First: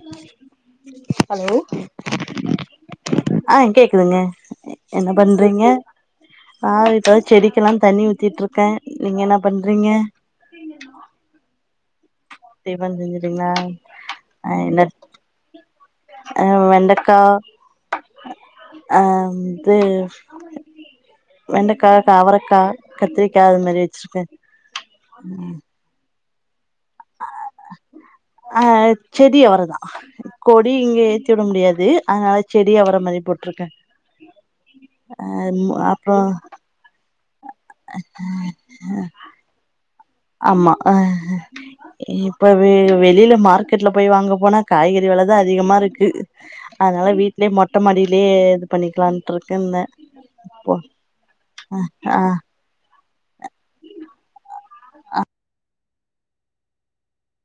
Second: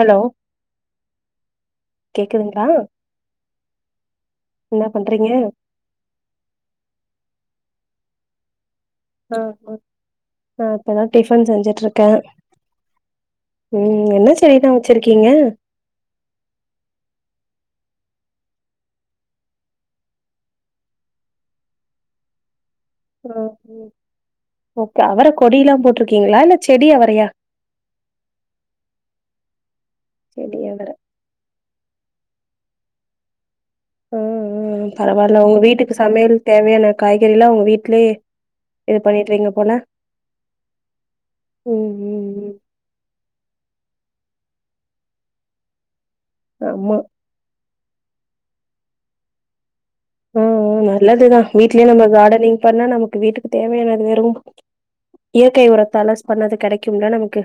hello hello கேக்குதுங்களா ஆஹ் கேக்குதுங்க என்ன பண்றீங்க ஆஹ் இதாவது செடிக்கெல்லாம் தண்ணி ஊத்திட்டு இருக்கே நீங்க என்ன ஆஹ்ஹ் பண்றீங்க இப்பதா டிபன் செஞ்சட்டு க டிஃபன் செஞ்சுட்டீங்கன்னா அஹ் செடிதா என்ன வச்சிருக்கீங்க அஹ் வெண்டக்கா அஹ் இது வெண்டைக்கா காவரைக்க ஓ அவர கொடிய எல்லாம் போட்டு இருக்கீங்களா இல்ல செடியா வறையா அஹ் செடி அவரதா செடி கோடி அவர இங்கே ஏற்றி விட முடியாது அதனால செடி அவர மாதிரி போட்டிருக்கேன் உஹம் பரவாயில்ல உங்க வீட்டுக்கு அப்றோ சமையல் தேவையான தெரியிலா உங்க வீடலேயே இது பண்ணிட்டுறீங்க போன ஆமா ஆஹ் ம் இப்ப ம் வெளியில மா மார்க்கெட்ல போய் வாங்க போனா காய்கறி விலதா அதிகமா இருக்கு ஆமா அதனால வீட்லயே மொட்ட மாடியிலேயே பண்ணிக்கலா ன்ட்ருக்கே ன்ன ம் ம் நல்லதுதா வீட்லே நம்ம ஆ கார்டனிங் பண்ணா நமக்கு வீட்டுக்கு தேவையானது வரு இயற்கை உரம் தலஸ் பண்ணது கெடைக்கும்ல நமக்கு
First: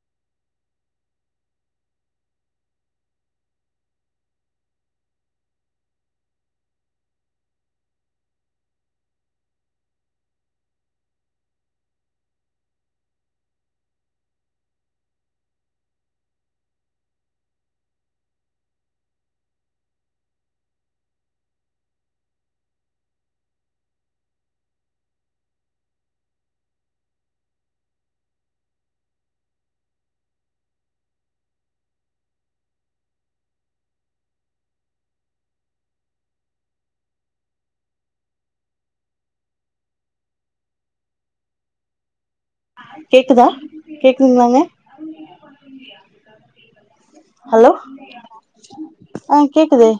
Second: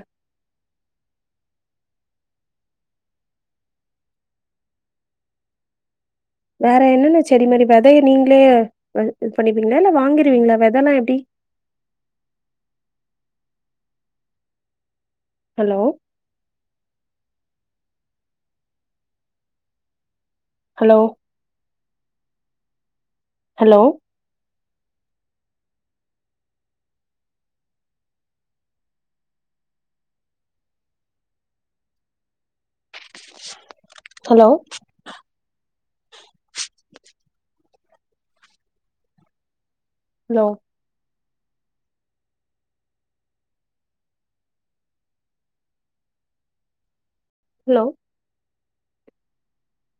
வேற என்னன்னு செடி மரி வெதைய நீங்களே வ இது பண்ணிப்பீங்ளா இல்ல வாங்கிருவீங்ளா வெதனா எப்டி hello hello hello hello hello கேக்குதா கேக்குதுங்களாங்க ஹலோ ஆ கேக்குது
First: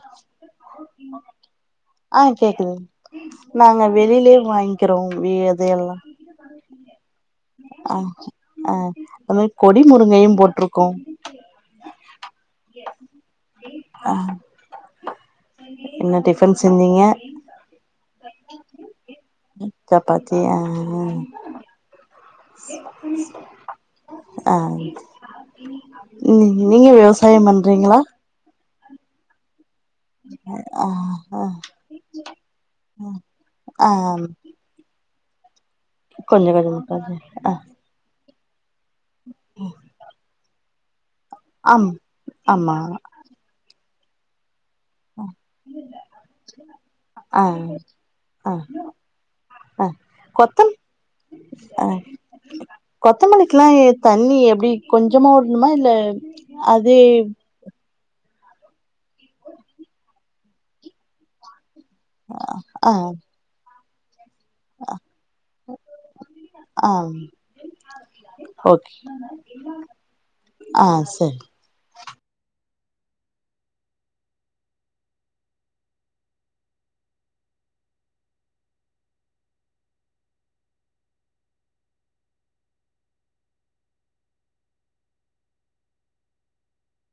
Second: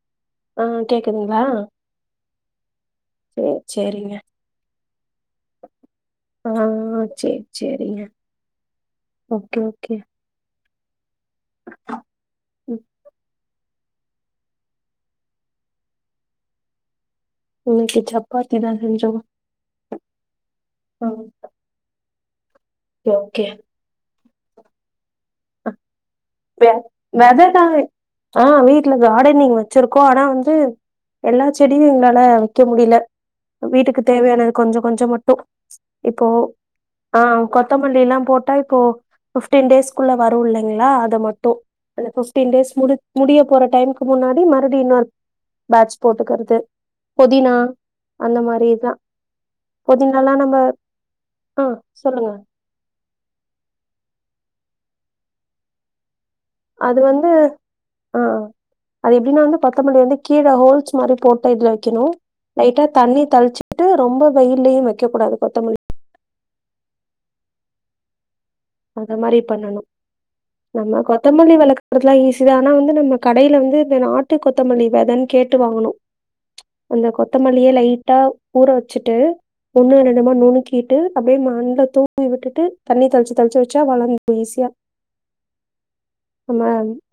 ஆ கேக்குதுங்ளா ஆ கேக்குது நாங்க வெளிலிலே வாங்கி கிறோ வே வெதை எல்லா ஆ ஆ ஆ ஆ அதும ஓகே கொடி ஓகே முருங்கையு போட்ருக்கு க்கு [inaudible] என்ன டிஃபன் செஞ்சீங்க இன்னைக்கு சப்பாத்தி தா செஞ்சோ சப்பாத்தி ஆ ஓகே [inaudible] ஓகே [inaudible] ஆ ம் வெ நீங்க விவசாய வெததா பண்றீங்களா ஆ வீட்ல காடனிங் வ ச்சிருக்கோ ஆனா வந்து ஆ ஆ எல்லா செடியு எங்ளால வைக்க முடில ஆ வீட்டுக்கு தேவையானது கொஞ்சோ கொஞ்சோ மட் [unintelligible] இப்போ கொஞ்ச கொஞ்சமா ஆ கொஞ்ச கொத்தமல்லில்லா போட் ஓ ஃபிவ்டின் டேஸ் வரும் இல்லைங்ளா அத மட் ட்டு ஆம் அந்த ஃபிஃப்டின் டேஸ் ஆமா மு முடிய போற டைமு கு முன்னாடி ம மறுப்டி இன்னொரு பேட்ச் போட்டுக்கறது ஆ புதினா அந்த ஆ மாரி தா ஆ ஒர்ஜினல்லா நம்ப கொத்தம் ஆ சொல்லுங்க கொத்தமல்லிக்கில்லா எத் தண்ணி எப்புடி கொஞ்சமா உட்ணுமா இல்ல அது வந்து அதேப் ஆ அது எப்டின்னா வந்து கொத்தமல்லி வந்து கீழே ஹோல்ஸ் மாரி போட்ட இதுல வெக் கினு லைட்டா ஆ தண்ணி தள்ச்சு ட்டு ரொம்ப வெயில்லியு வெக்கக்கூடாது கொத்தமல்லி ஆம் அத மாரி பண்ணனு ஆ நம்ம சரி கொத்தமல்லி [unintelligible] ஈசி தா நா வந்து நம்ம கடைல வந்து இந்த நாட்டு கொத்தமல்லி வெதன் கேட்டு வாங்குனு அந்த கொத்தமல்லிய லைட்டா ஊற வச்சுட்டு ஒண்ணு ரெண்டுமா நுணுக்கிட்டு அப்டியே மண்ல தூவி விட்டுட்டு தண்ணி தள்ச்சி தெள்ச்சு வெச்சா [unintelligible] ஈஸியா நம்ம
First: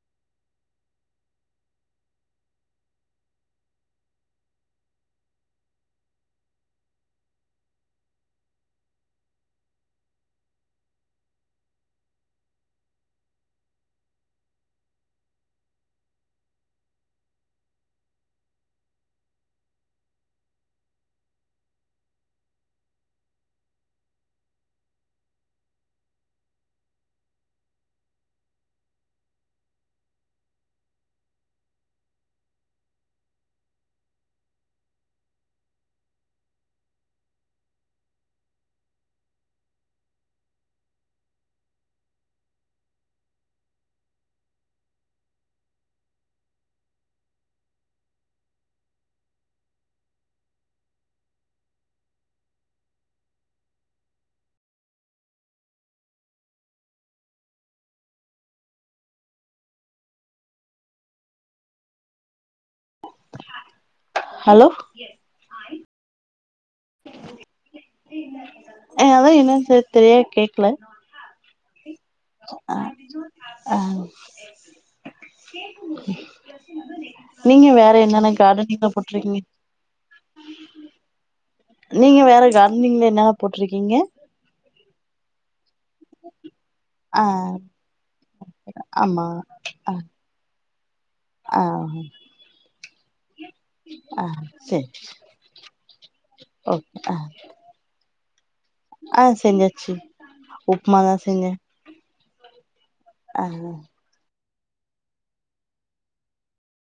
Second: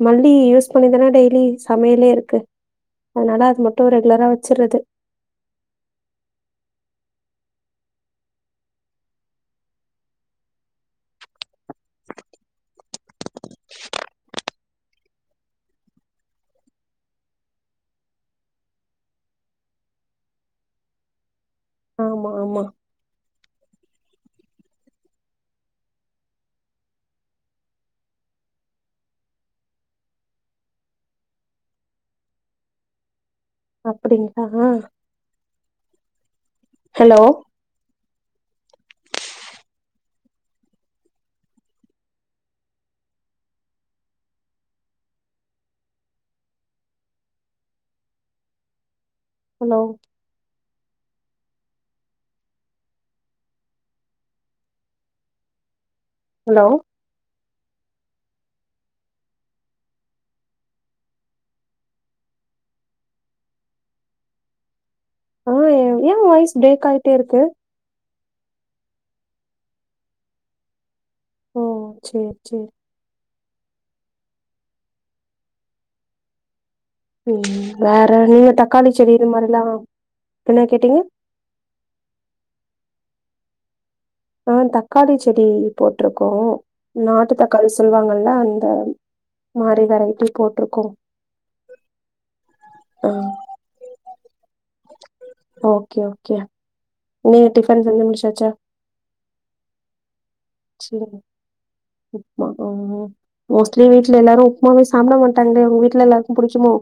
மல்லி யூஸ் பண்ணிதன டெய்லி சமையலே இருக்கு அதனால அது மட்டும் ரெகுலரா வச்சுட்ரது ஆமா ஆமா அப்புடிங்களா ஹலோ ஹலோ ஹலோ ஹலோ ஆ ஏவ் ஏ வாயிஸ் பிரேக் ஆயிட்டே இருக்கு அ அதா என்னன் [unintelligible] கேக்ல ஓ சேரி சேரி ஆ ம் நீங்க வேற என்னென்ன நீங்க கார்டனிங்ல தக்காளி செடி இது போட்ருக்கீங்க மாரில்லா இப்பேன்னா கேட்டீங்க நீங்க வேற கார்டனிங்ல என்னென்ன போட்ருக்கீங்க ஆ தக்காளி செடி போட்டிருக்கோ ஆ நாட்டு தக்காளி சொல்லுவாங்கல்ல அந்த ஆமா மாரி ஆ வெரைட்டி போட் ருக்கோ ஆ ஆ சரி ஓக் நீ டிஃபன் செஞ்சு முடிச்சா ச்சா ஆ செஞ்சாச்சு சேரிங்க உப்மாதா செஞ்சே உப்மா ம் ஆ மோஸ்ட்லி வீட்ல எல்லாரு உப்புமாவே சாப்ட மாட்டாங்களே உங்க வீட்ல எல்லாருக்கு புடிக்குமோ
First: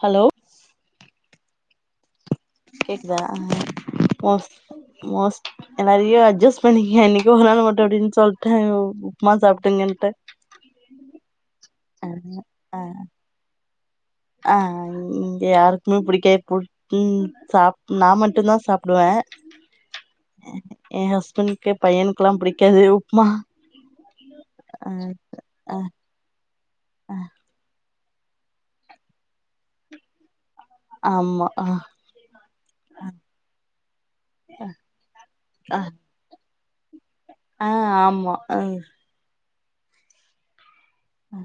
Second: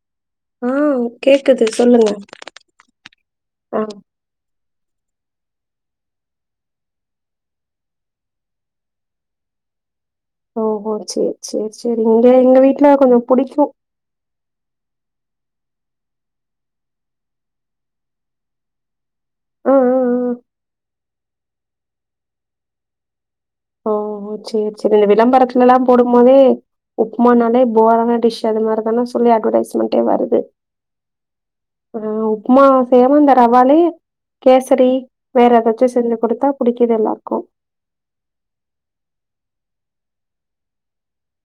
ஹலோ ஆ கேக்குது சொல்லுங்க கேக்குதா ஆ மோஸ்ட் மோஸ்ட் நறைய அட்ஜஸ்ட் பண்ணிக்கங்க என்னைக்கோ ஒரு நாள் மட்டும் அப்டின்னு சொல்ட்டே உப்புமா சாப்ட்டங்கன்ட்டு ஓ ஓ சேரி சேரி சேரி இங்க எங்க வீட்ல கொஞ்சம் புடிக்கும் அ இங்க யாருக்குமே புடிக்கவே புட் ம் சாப் நா மட்டுந்தா சாப்புடுவே ம் ம் ம் அ அ என் ஹஸ்பண்ட்க்கு பையனுக்குல்லா பிடிக்காது உப்மா [unintelligible] சேரி ஆ சேரி இந்த விளம்பரத்துலல்லா ஆ போடும் மோதே ஆ உப்மானாலே போரான டிஷ் அது மாரிதானா சொல்லி அட்வடைஸ்மெண்டே வருது ஆமா ஆ ஒரு உப்புமா செய்யாமா அந்த ரவாலேயே கேசரி வேற ஆ ஏதாச்சு செஞ்சு குடுத்தா புடிக்கிது எல்லார்க்கு ஆ, ஆமா, அ ம்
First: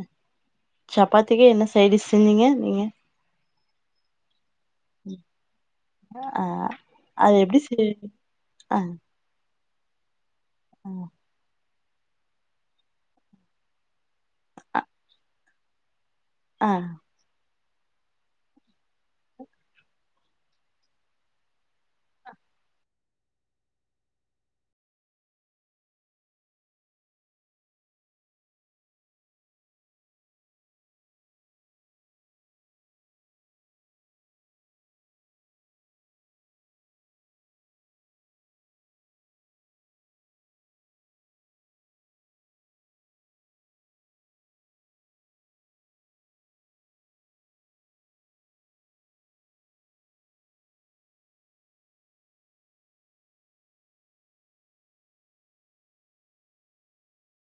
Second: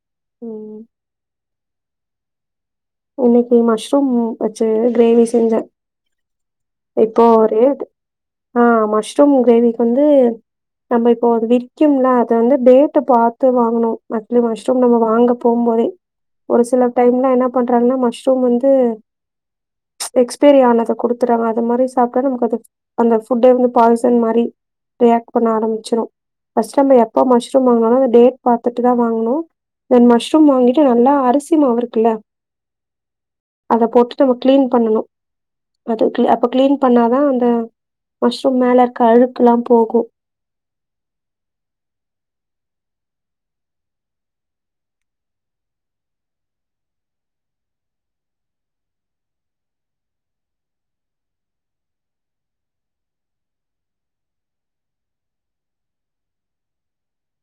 ம், ம் சப்பாத்திக்கே என்ன சைடிஸ் செஞ்சிங்க நீங்க இன்னைக்கி மஷ்ரூம் வச்சு கிரேவி செஞ்சே ஆ இப்போ அது எப்டி ரேட் செய் ஆ, மஷ்ரூம் கிரேவி வந்து நம்ப இப்போ அது வி க்கிம்ல அத வந்து டேட்ட பாத்து வாங்கனு மந்த்லி ஆ மஷ்ரூம் நம்ம வாங்க போகும் போது ஒரு ஆ சில டைம்ல என்ன பண்றாங்கன்னா மஷ்ரூம் வந்து எக்ஸ்பரி ஆனத குடுத்துட்றாங்க அது மாரி சாப்ட்ட நமக்கு அது அந்த ஃபுட்டே வந்து பாய்சன் மாரி ரியாக்ட் பண்ண ஆரம்பிச்சிடு, ஃபஸ்ட் நம்ம எப்ப மஷ்ரூம் வாங்குனாலு அத டேட் பாத்துட்டுதா வாங்கு தென் மஷ்ரூம் வாங்கிட்டு நல்லா அரிசிமாவு இருக்குல்ல அத போட்டு நம்ம கிளீன் பண்ணணு அது அப்ப கிளீன் பண்ணாதா அந்த மஷ்ரூம் மேல இருக்ற அழுக்குல்லா போகு